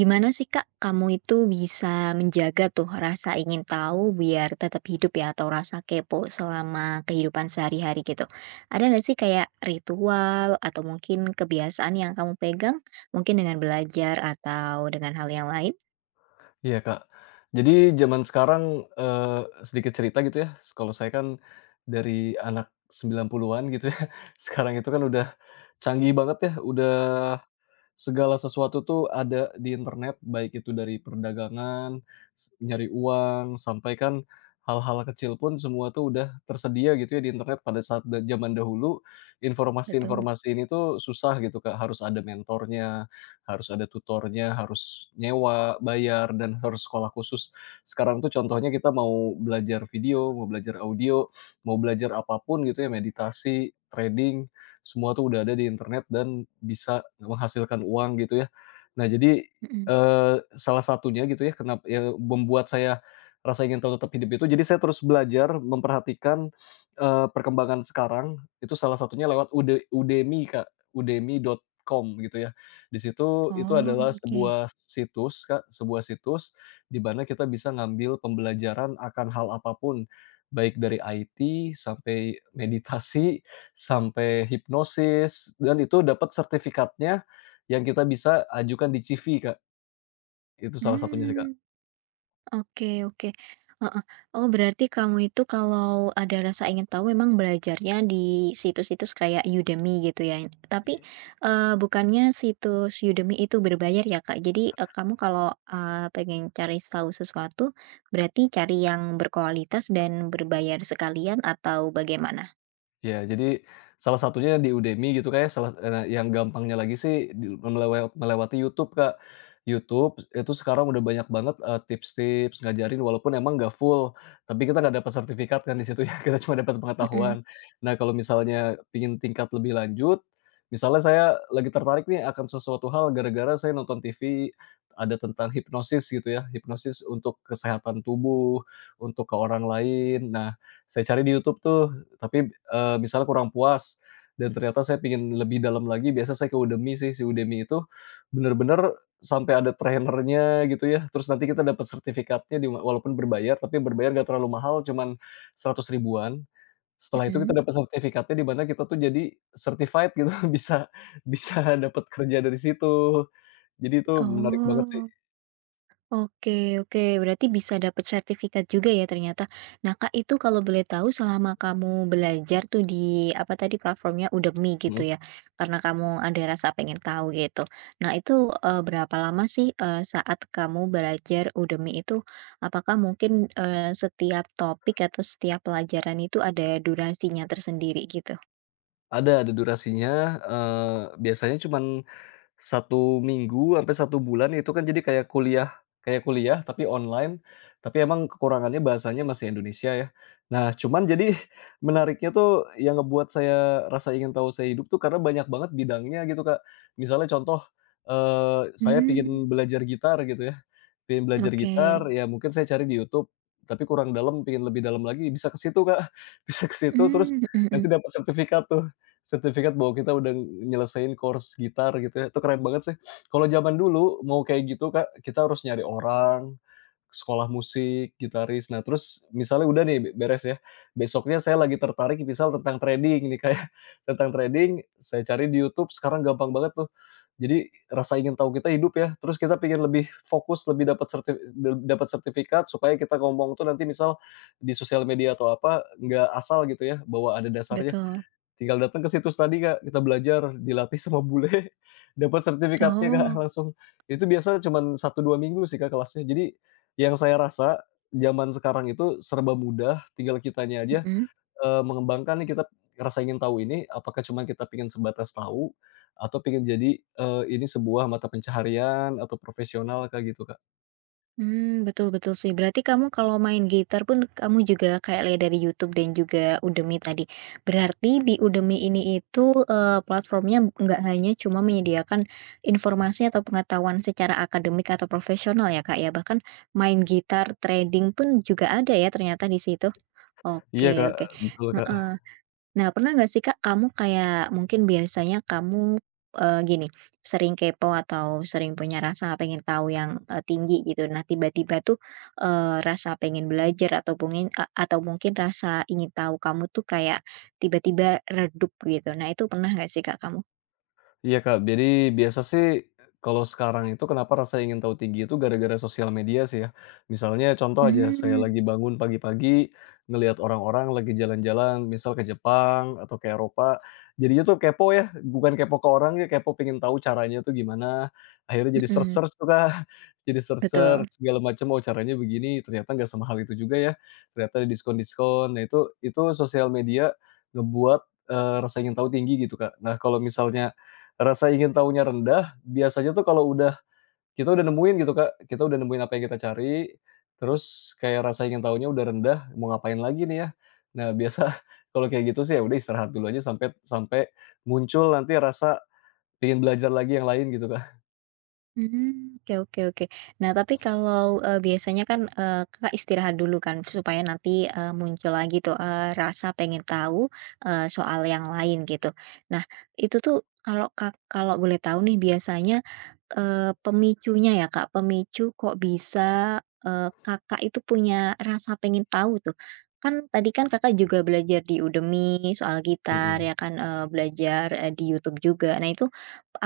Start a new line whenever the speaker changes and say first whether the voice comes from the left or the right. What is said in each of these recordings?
right: Gimana sih Kak, kamu itu bisa menjaga tuh rasa ingin tahu biar tetap hidup ya atau rasa kepo selama kehidupan sehari-hari gitu? Ada nggak sih kayak ritual atau mungkin kebiasaan yang kamu pegang? Mungkin dengan belajar atau dengan hal yang lain?
left: Iya, Kak. Jadi zaman sekarang, sedikit cerita gitu ya, kalau saya kan dari anak 90-an gitu ya, sekarang itu kan udah canggih banget ya, udah segala sesuatu tuh ada di internet, baik itu dari perdagangan, nyari uang, sampai kan hal-hal kecil pun semua tuh udah tersedia gitu ya di internet. Pada saat zaman dahulu,
right: Betul.
left: informasi-informasi ini tuh susah gitu, Kak, harus ada mentornya, harus ada tutornya, harus nyewa, bayar, dan harus sekolah khusus. Sekarang tuh contohnya kita mau belajar video, mau belajar audio, mau belajar apapun gitu ya, meditasi, trading, semua tuh udah ada di internet dan bisa menghasilkan uang gitu ya. Nah jadi,
right: Mhm.
left: salah satunya gitu ya kenapa ya membuat saya rasa ingin tahu tetap hidup itu, jadi saya terus belajar memperhatikan, perkembangan sekarang itu salah satunya lewat Udemy Kak, udemy.com gitu ya. Di situ itu adalah
right: Oh, oke.
left: sebuah situs Kak, sebuah situs di mana kita bisa ngambil pembelajaran akan hal apapun, baik dari IT sampai meditasi, sampai hipnosis, dan itu dapat sertifikatnya yang kita bisa ajukan di CV, Kak. Itu salah satunya sih, Kak.
right: Mmm. Oke oke, heeh. Oh berarti kamu itu kalau ada rasa ingin tahu memang belajarnya di situs-situs kayak Udemy gitu ya? Tapi, bukannya situs Udemy itu berbayar ya, Kak? Jadi, kamu kalau, pengen cari tahu sesuatu, berarti cari yang berkualitas dan berbayar sekalian atau bagaimana?
left: Ya, jadi salah satunya di Udemy gitu, kayak yang gampangnya lagi sih di melewe melewati YouTube Kak. YouTube itu sekarang udah banyak banget, tips-tips ngajarin walaupun emang nggak full, tapi kita nggak dapat sertifikat kan di situ ya, kita cuma dapat pengetahuan.
right: Mhm
left: Nah, kalau misalnya pingin tingkat lebih lanjut, misalnya saya lagi tertarik nih akan sesuatu hal gara-gara saya nonton TV ada tentang hipnosis gitu ya, hipnosis untuk kesehatan tubuh, untuk ke orang lain. Nah, saya cari di YouTube tuh. Tapi, misalnya kurang puas dan ternyata saya pengen lebih dalam lagi, biasa saya ke Udemy sih. Si Udemy itu bener-bener sampai ada trainernya gitu ya, terus nanti kita dapat sertifikatnya walaupun berbayar, tapi berbayar gak terlalu mahal, cuman 100 ribuan. Setelah itu kita
right: mhm.
left: dapat sertifikatnya, di mana kita tuh jadi certified gitu, bisa bisa dapat kerja dari situ. Jadi itu menarik banget sih.
right: Oh. Oke oke, berarti bisa dapat sertifikat juga ya ternyata. Nah, Kak, itu kalau boleh tahu selama kamu belajar tuh di apa tadi platformnya Udemy
left: Mhm.
right: gitu ya, karena kamu ada rasa pengen tahu gitu. Nah, itu, berapa lama sih, saat kamu belajar Udemy itu? Apakah mungkin, setiap topik atau setiap pelajaran itu ada durasinya tersendiri gitu?
left: Ada durasinya, biasanya cuman satu minggu sampai satu bulan, itu kan jadi kayak kuliah tapi online, tapi emang kekurangannya bahasanya masih Indonesia ya. Nah, cuman jadi menariknya tuh yang ngebuat saya rasa ingin tahu saya hidup tuh karena banyak banget bidangnya gitu, Kak. Misalnya contoh, saya pengen
right: Hmm
left: belajar gitar gitu ya.
right: oke.
left: Ya mungkin saya cari di YouTube, tapi kurang dalam, pengen lebih dalam lagi, bisa ke situ, Kak, bisa ke situ, terus
right: Hmm mhm
left: nanti
right: mhm,
left: dapat sertifikat tuh, sertifikat bahwa kita udah nyelesain course gitar gitu ya, itu keren banget sih. Kalau zaman dulu mau kayak gitu, Kak, kita harus nyari orang, sekolah musik, gitaris. Nah, terus misalnya udah nih beres ya, besoknya saya lagi tertarik misal tentang trading nih, kayak tentang trading, saya cari di YouTube, sekarang gampang banget tuh. Jadi rasa ingin tahu kita hidup ya, terus kita pengen lebih fokus, lebih dapat dapat sertifikat supaya kita ngomong tuh nanti misal di sosial media atau apa, nggak asal gitu ya, bahwa ada dasarnya.
right: betul.
left: Tinggal datang ke situs tadi, Kak, kita belajar, dilatih sama bule, dapat sertifikatnya, Kak,
right: Oh,
left: langsung. Itu biasa cuman satu 2 minggu sih, Kak, kelasnya. Jadi yang saya rasa, zaman sekarang itu serba mudah, tinggal kitanya aja
right: mhm.
left: mengembangkan nih, kita ngerasa ingin tahu ini, apakah cuman kita pengen sebatas tahu atau pengen jadi, ini sebuah mata pencaharian atau profesional, Kak, gitu, Kak.
right: Hmm betul betul sih. Berarti kamu kalau main gitar pun kamu juga kayak lihat dari YouTube dan juga Udemy tadi. Berarti di Udemy ini itu, platformnya nggak hanya cuma menyediakan informasi atau pengetahuan secara akademik atau profesional ya, Kak, ya? Bahkan main gitar, trading pun juga ada ya ternyata di situ?
left: Iya, Kak,
right: Oke oke,
left: betul, Kak.
right: heeh. Nah, pernah nggak sih Kak, kamu kayak mungkin biasanya kamu, gini, sering kepo atau sering punya rasa pengen tahu yang, tinggi gitu. Nah, tiba-tiba tuh, rasa pengen belajar atau pungin a atau mungkin rasa ingin tahu kamu tuh kayak tiba-tiba redup gitu. Nah, itu pernah nggak sih Kak kamu?
left: Iya, Kak. Jadi biasa sih, kalau sekarang itu kenapa rasa ingin tahu tinggi itu gara-gara sosial media sih ya. Misalnya contoh aja, saya
right: Mmm.
left: lagi bangun pagi-pagi ngelihat orang-orang lagi jalan-jalan misal ke Jepang atau ke Eropa, jadinya tuh kepo ya, bukan kepo ke orangnya, kepo pengen tahu caranya tuh gimana, akhirnya jadi
right: Mhm,
left: search-search tuh, Kak. Jadi
right: betul.
left: search-search segala macam, oh caranya begini, ternyata nggak semahal itu juga ya, ternyata ada diskon-diskon. Nah, itu sosial media ngebuat, rasa ingin tahu tinggi gitu, Kak. Nah, kalau misalnya rasa ingin tahunya rendah, biasanya tuh kalau udah kita udah nemuin gitu, Kak, kita udah nemuin apa yang kita cari, terus kayak rasa ingin tahunya udah rendah, mau ngapain lagi nih ya? Nah, biasa kalau kayak gitu sih, ya udah istirahat dulu aja sampai sampai muncul nanti rasa pengen belajar lagi yang lain gitu, Kak.
right: Hmm, oke oke oke. Nah, tapi kalau, biasanya kan, Kakak istirahat dulu kan supaya nanti, muncul lagi tuh, rasa pengen tahu, soal yang lain gitu. Nah, itu tuh kalau Kak kalau boleh tahu nih biasanya, pemicunya ya Kak, pemicu kok bisa, Kakak itu punya rasa pengen tahu tuh? Kan tadi kan Kakak juga belajar di Udemy soal gitar
left: Mhm.
right: ya kan, belajar, di YouTube juga. Nah itu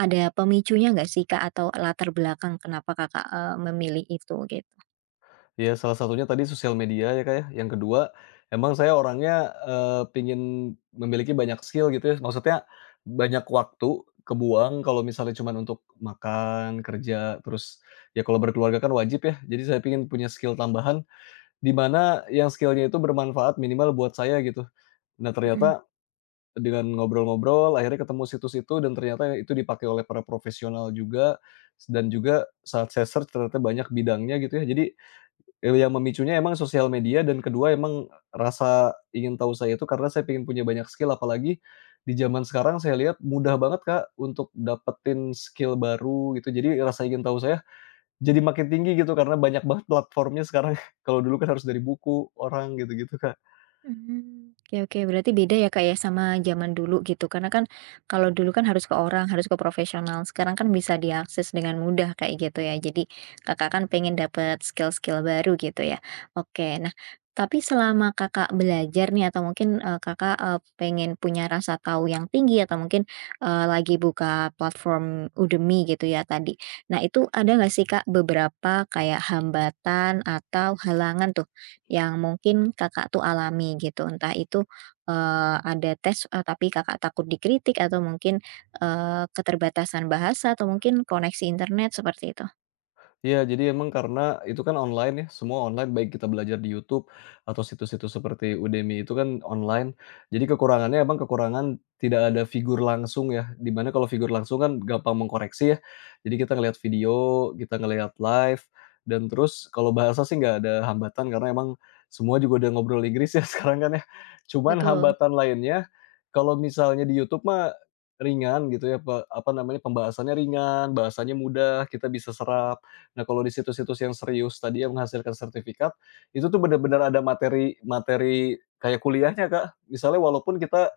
right: ada pemicunya nggak sih Kak, atau latar belakang kenapa Kakak, memilih itu gitu?
left: Ya, salah satunya tadi sosial media ya, Kak, ya. Yang kedua, emang saya orangnya, pingin memiliki banyak skill gitu ya, maksudnya banyak waktu kebuang kalau misalnya cuman untuk makan, kerja, terus ya kalau berkeluarga kan wajib ya, jadi saya pingin punya skill tambahan, di mana yang skillnya itu bermanfaat minimal buat saya gitu. Nah,
right: Mhm.
left: ternyata dengan ngobrol-ngobrol akhirnya ketemu situs itu, dan ternyata itu dipakai oleh para profesional juga, dan juga saat saya search ternyata banyak bidangnya gitu ya. Jadi, yang memicunya emang sosial media, dan kedua emang rasa ingin tahu saya itu karena saya pengen punya banyak skill, apalagi di zaman sekarang saya lihat mudah banget Kak untuk dapetin skill baru gitu. Jadi rasa ingin tahu saya jadi makin tinggi gitu karena banyak banget platformnya sekarang. Kalau dulu kan harus dari buku, orang, gitu-gitu Kak.
right: Mmm, oke oke, berarti beda ya, Kak, ya, sama zaman dulu gitu. Karena kan kalau dulu kan harus ke orang, harus ke profesional, sekarang kan bisa diakses dengan mudah kayak gitu ya. Jadi Kakak kan pengen dapat skill-skill baru gitu ya. Oke, nah tapi selama Kakak belajar nih atau mungkin, Kakak, pengen punya rasa tahu yang tinggi atau mungkin, lagi buka platform Udemy gitu ya tadi. Nah itu ada nggak sih, Kak, beberapa kayak hambatan atau halangan tuh yang mungkin Kakak tuh alami gitu, entah itu, ada tes, tapi Kakak takut dikritik atau mungkin, keterbatasan bahasa atau mungkin koneksi internet seperti itu?
left: Iya, jadi emang karena itu kan online ya, semua online, baik kita belajar di YouTube atau situs-situs seperti Udemy, itu kan online. Jadi kekurangannya emang kekurangan tidak ada figur langsung ya, dimana kalau figur langsung kan gampang mengkoreksi ya. Jadi kita ngelihat video, kita ngelihat live, dan terus kalau bahasa sih nggak ada hambatan karena emang semua juga udah ngobrol Inggris ya sekarang kan ya. Cuman
right: Betul.
left: hambatan lainnya, kalau misalnya di YouTube mah ringan gitu ya, apa namanya, pembahasannya ringan, bahasanya mudah, kita bisa serap. Nah, kalau di situs-situs yang serius tadi yang menghasilkan sertifikat, itu tuh benar-benar ada materi materi kayak kuliahnya, Kak. Misalnya walaupun kita,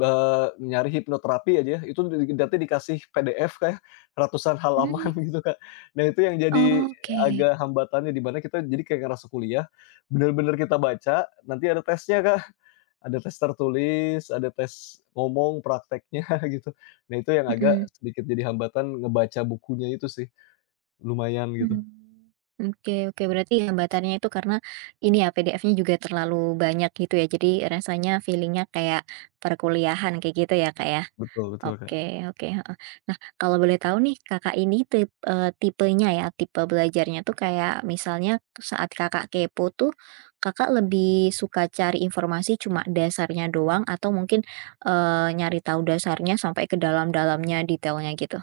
left: nyari hipnoterapi aja ya, itu nanti dikasih PDF Kak ya, ratusan halaman
right: Mmm,
left: gitu, Kak. Nah, itu yang jadi
right: oke,
left: agak hambatannya, di mana kita jadi kayak ngerasa kuliah, benar-benar kita baca, nanti ada tesnya, Kak. Ada tes tertulis, ada tes ngomong, prakteknya gitu. Nah, itu yang agak
right: mhm,
left: sedikit jadi hambatan, ngebaca bukunya itu sih, lumayan gitu.
right: mmm, oke oke, berarti hambatannya itu karena ini ya PDF-nya juga terlalu banyak gitu ya, jadi rasanya feelingnya kayak perkuliahan kayak gitu ya, kayak.
left: Betul betul, Kak.
right: Oke oke, heeh. Nah, kalau boleh tahu nih Kakak ini tip tipenya ya, tipe belajarnya tuh kayak misalnya saat Kakak kepo tuh, Kakak lebih suka cari informasi cuma dasarnya doang atau mungkin, nyari tahu dasarnya sampai ke dalam-dalamnya, detailnya gitu?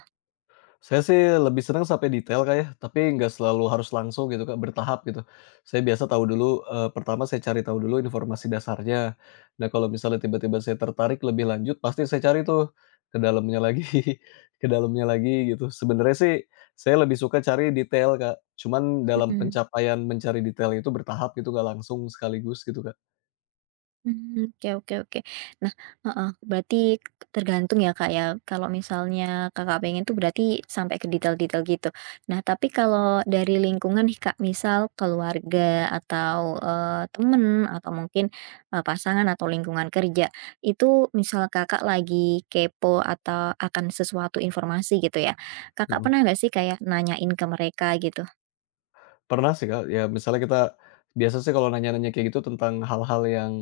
left: Saya sih lebih senang sampai detail, Kak, ya, tapi nggak selalu harus langsung gitu, Kak, bertahap gitu. Saya biasa tahu dulu, pertama saya cari tahu dulu informasi dasarnya. Nah, kalau misalnya tiba-tiba saya tertarik lebih lanjut, pasti saya cari tuh ke dalamnya lagi ke dalamnya lagi gitu. Sebenarnya sih saya lebih suka cari detail, Kak, cuman dalam
right: Mhm.
left: pencapaian mencari detail itu bertahap gitu, nggak langsung sekaligus gitu, Kak.
right: Hmm, oke oke oke. Nah heeh, berarti tergantung ya, Kak, ya, kalau misalnya Kakak pengen tuh berarti sampai ke detail-detail gitu. Nah, tapi kalau dari lingkungan nih, Kak, misal keluarga atau, temen atau mungkin, pasangan atau lingkungan kerja, itu misal Kakak lagi kepo atau akan sesuatu informasi gitu ya, Kakak
left: Mhm.
right: pernah nggak sih kayak nanyain ke mereka gitu?
left: Pernah sih, Kak, ya misalnya kita biasa sih kalau nanya-nanya kayak gitu tentang hal-hal yang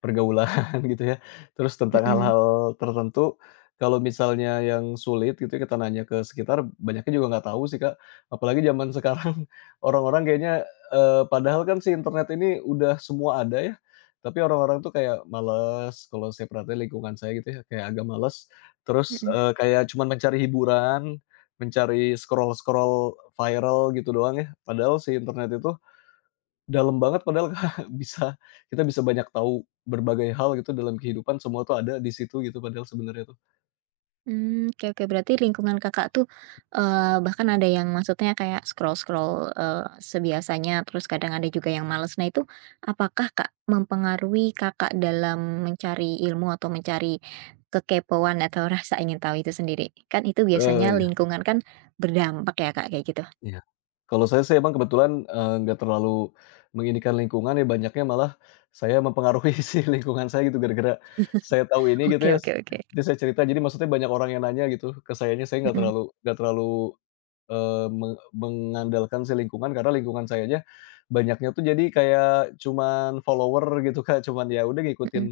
left: pergaulan gitu ya, terus tentang
right: Mhm
left: hal-hal tertentu, kalau misalnya yang sulit gitu ya kita nanya ke sekitar, banyaknya juga nggak tahu sih, Kak. Apalagi zaman sekarang orang-orang kayaknya, padahal kan si internet ini udah semua ada ya, tapi orang-orang tuh kayak males, kalau saya perhatiin lingkungan saya gitu ya, kayak agak males, terus,
right: mhm.
left: kayak cuman mencari hiburan, mencari scroll-scroll viral gitu doang ya. Padahal si internet itu dalam banget padahal, bisa kita bisa banyak tahu berbagai hal gitu dalam kehidupan, semua tuh ada di situ gitu padahal sebenarnya tuh.
right: Hmm, oke oke. Berarti lingkungan Kakak tuh, bahkan ada yang maksudnya kayak scroll-scroll, sebiasanya, terus kadang ada juga yang males. Nah itu apakah Kak mempengaruhi Kakak dalam mencari ilmu atau mencari kekepoan atau rasa ingin tahu itu sendiri? Kan itu biasanya
left: Iya
right: lingkungan kan berdampak ya Kak, kayak gitu.
left: iya. Kalau saya sih emang kebetulan, nggak terlalu menginikan lingkungan ya, banyaknya malah saya mempengaruhi si lingkungan saya gitu, gara-gara saya tahu ini gitu
right: Oke
left: ya.
right: oke oke.
left: Jadi saya cerita, jadi maksudnya banyak orang yang nanya gitu ke sayanya, saya nggak
right: Mhm
left: terlalu nggak terlalu mengandalkan si lingkungan, karena lingkungan saya aja banyaknya tuh jadi kayak cuman follower gitu, Kak, cuman ya udah ngikutin
right: mhm.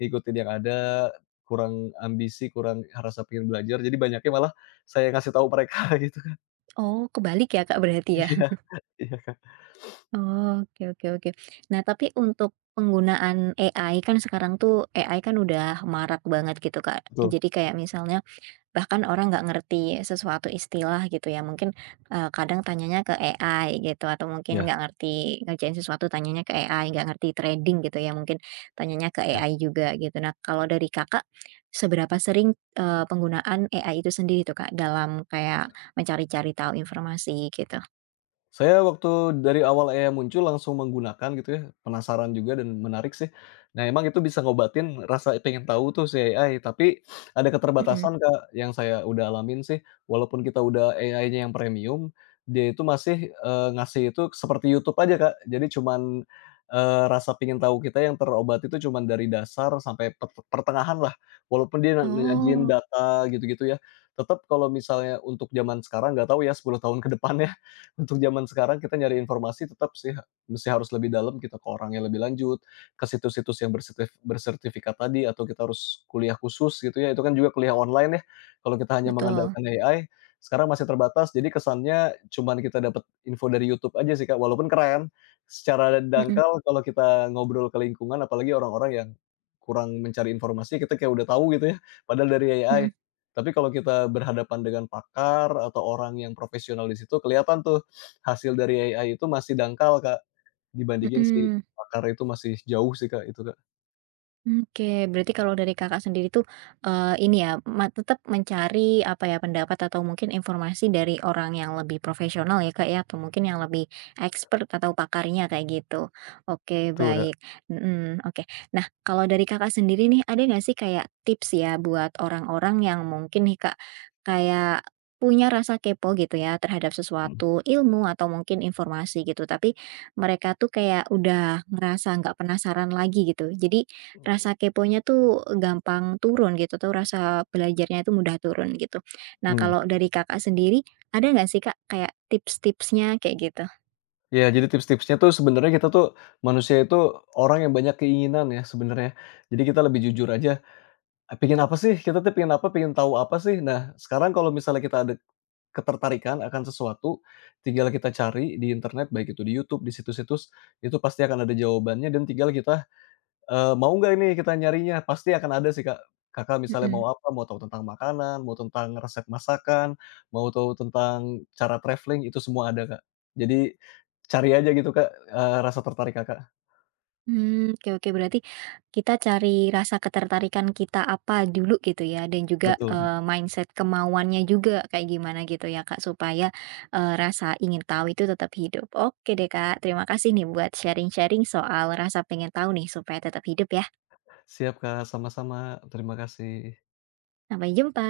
left: ngikutin yang ada, kurang ambisi, kurang rasa pengen belajar, jadi banyaknya malah saya ngasih tahu mereka gitu kan.
right: Oh, kebalik ya Kak berarti ya?
left: Iya iya, Kak,
right: Oh, oke oke oke. Nah, tapi untuk penggunaan AI kan sekarang tuh AI kan udah marak banget gitu, Kak.
left: betul,
right: Jadi kayak misalnya bahkan orang nggak ngerti sesuatu istilah gitu ya, mungkin, kadang tanyanya ke AI gitu atau mungkin
left: iya.
right: nggak ngerti ngerjain sesuatu tanyanya ke AI, nggak ngerti trading gitu ya, mungkin tanyanya ke AI juga gitu. Nah, kalau dari Kakak, seberapa sering, penggunaan AI itu sendiri tuh, Kak, dalam kayak mencari-cari tahu informasi gitu?
left: Saya waktu dari awal AI muncul langsung menggunakan gitu ya, penasaran juga dan menarik sih. Nah, emang itu bisa ngobatin rasa pengen tahu tuh si AI, tapi ada
right: Mhm.
left: keterbatasan, Kak, yang saya udah alamin sih. Walaupun kita udah AI-nya yang premium, dia itu masih, ngasih itu seperti YouTube aja, Kak. Jadi cuman, rasa pengen tahu kita yang terobati itu cuman dari dasar sampai pertengahan lah. Walaupun dia nyajiin
right: Oh,
left: data gitu-gitu ya, tetep kalau misalnya untuk zaman sekarang, nggak tahu ya 10 tahun ke depannya. Untuk zaman sekarang kita nyari informasi tetap sih, mesti harus lebih dalam, kita ke orang yang lebih lanjut, ke situs-situs yang bersertifikat tadi, atau kita harus kuliah khusus gitu ya, itu kan juga kuliah online ya, kalau kita hanya
right: betul.
left: mengandalkan AI, sekarang masih terbatas, jadi kesannya cuman kita dapat info dari YouTube aja sih Kak, walaupun keren, secara
right: Mhm
left: dangkal kalau kita ngobrol ke lingkungan, apalagi orang-orang yang kurang mencari informasi, kita kayak udah tahu gitu ya, padahal dari AI.
right: mhm
left: Tapi kalau kita berhadapan dengan pakar, atau orang yang profesional di situ, kelihatan tuh hasil dari AI itu masih dangkal, Kak, dibandingin si
right: mhm.
left: pakar itu masih jauh sih, Kak, itu, Kak.
right: Oke, berarti kalau dari Kakak sendiri tuh, ini ya, ma tetap mencari, apa ya, pendapat atau mungkin informasi dari orang yang lebih profesional ya, Kak, ya, atau mungkin yang lebih expert atau pakarnya kayak gitu. Oke,
left: Betul, Kak.
right: baik, mhm, oke. Nah, kalau dari Kakak sendiri nih, ada nggak sih kayak tips ya buat orang-orang yang mungkin nih, Kak, kayak punya rasa kepo gitu ya terhadap
left: Mhm.
right: sesuatu ilmu atau mungkin informasi gitu, tapi mereka tuh kayak udah ngerasa nggak penasaran lagi gitu. Jadi
left: Mmm.
right: rasa keponya tuh gampang turun gitu atau rasa belajarnya itu mudah turun gitu. Nah
left: Mhm.
right: kalau dari Kakak sendiri, ada nggak sih Kak kayak tips-tipsnya kayak gitu?
left: Iya, jadi tips-tipsnya tuh sebenarnya kita tuh manusia itu orang yang banyak keinginan ya sebenarnya. Jadi kita lebih jujur aja, pengen apa sih? Kita tuh pengen apa, pengen tahu apa sih? Nah, sekarang kalau misalnya kita ada ketertarikan akan sesuatu, tinggal kita cari di internet, baik itu di YouTube, di situs-situs, itu pasti akan ada jawabannya, dan tinggal kita mau nggak ini kita nyarinya? Pasti akan ada sih, Kak. Kakak misalnya
right: Mhm.
left: mau apa, mau tahu tentang makanan, mau tentang resep masakan, mau tahu tentang cara travelling, itu semua ada, Kak. Jadi cari aja gitu, Kak, rasa tertarik Kakak.
right: Mmm, oke oke berarti kita cari rasa ketertarikan kita apa dulu gitu ya dan juga,
left: Betul, Kak.
right: mindset kemauannya juga kayak gimana gitu ya Kak supaya, rasa ingin tahu itu tetap hidup. Oke deh Kak, terima kasih nih buat sharing-sharing soal rasa pengen tahu nih supaya tetap hidup ya.
left: Siap, Kak, sama-sama. Terima kasih.
right: Sampai jumpa.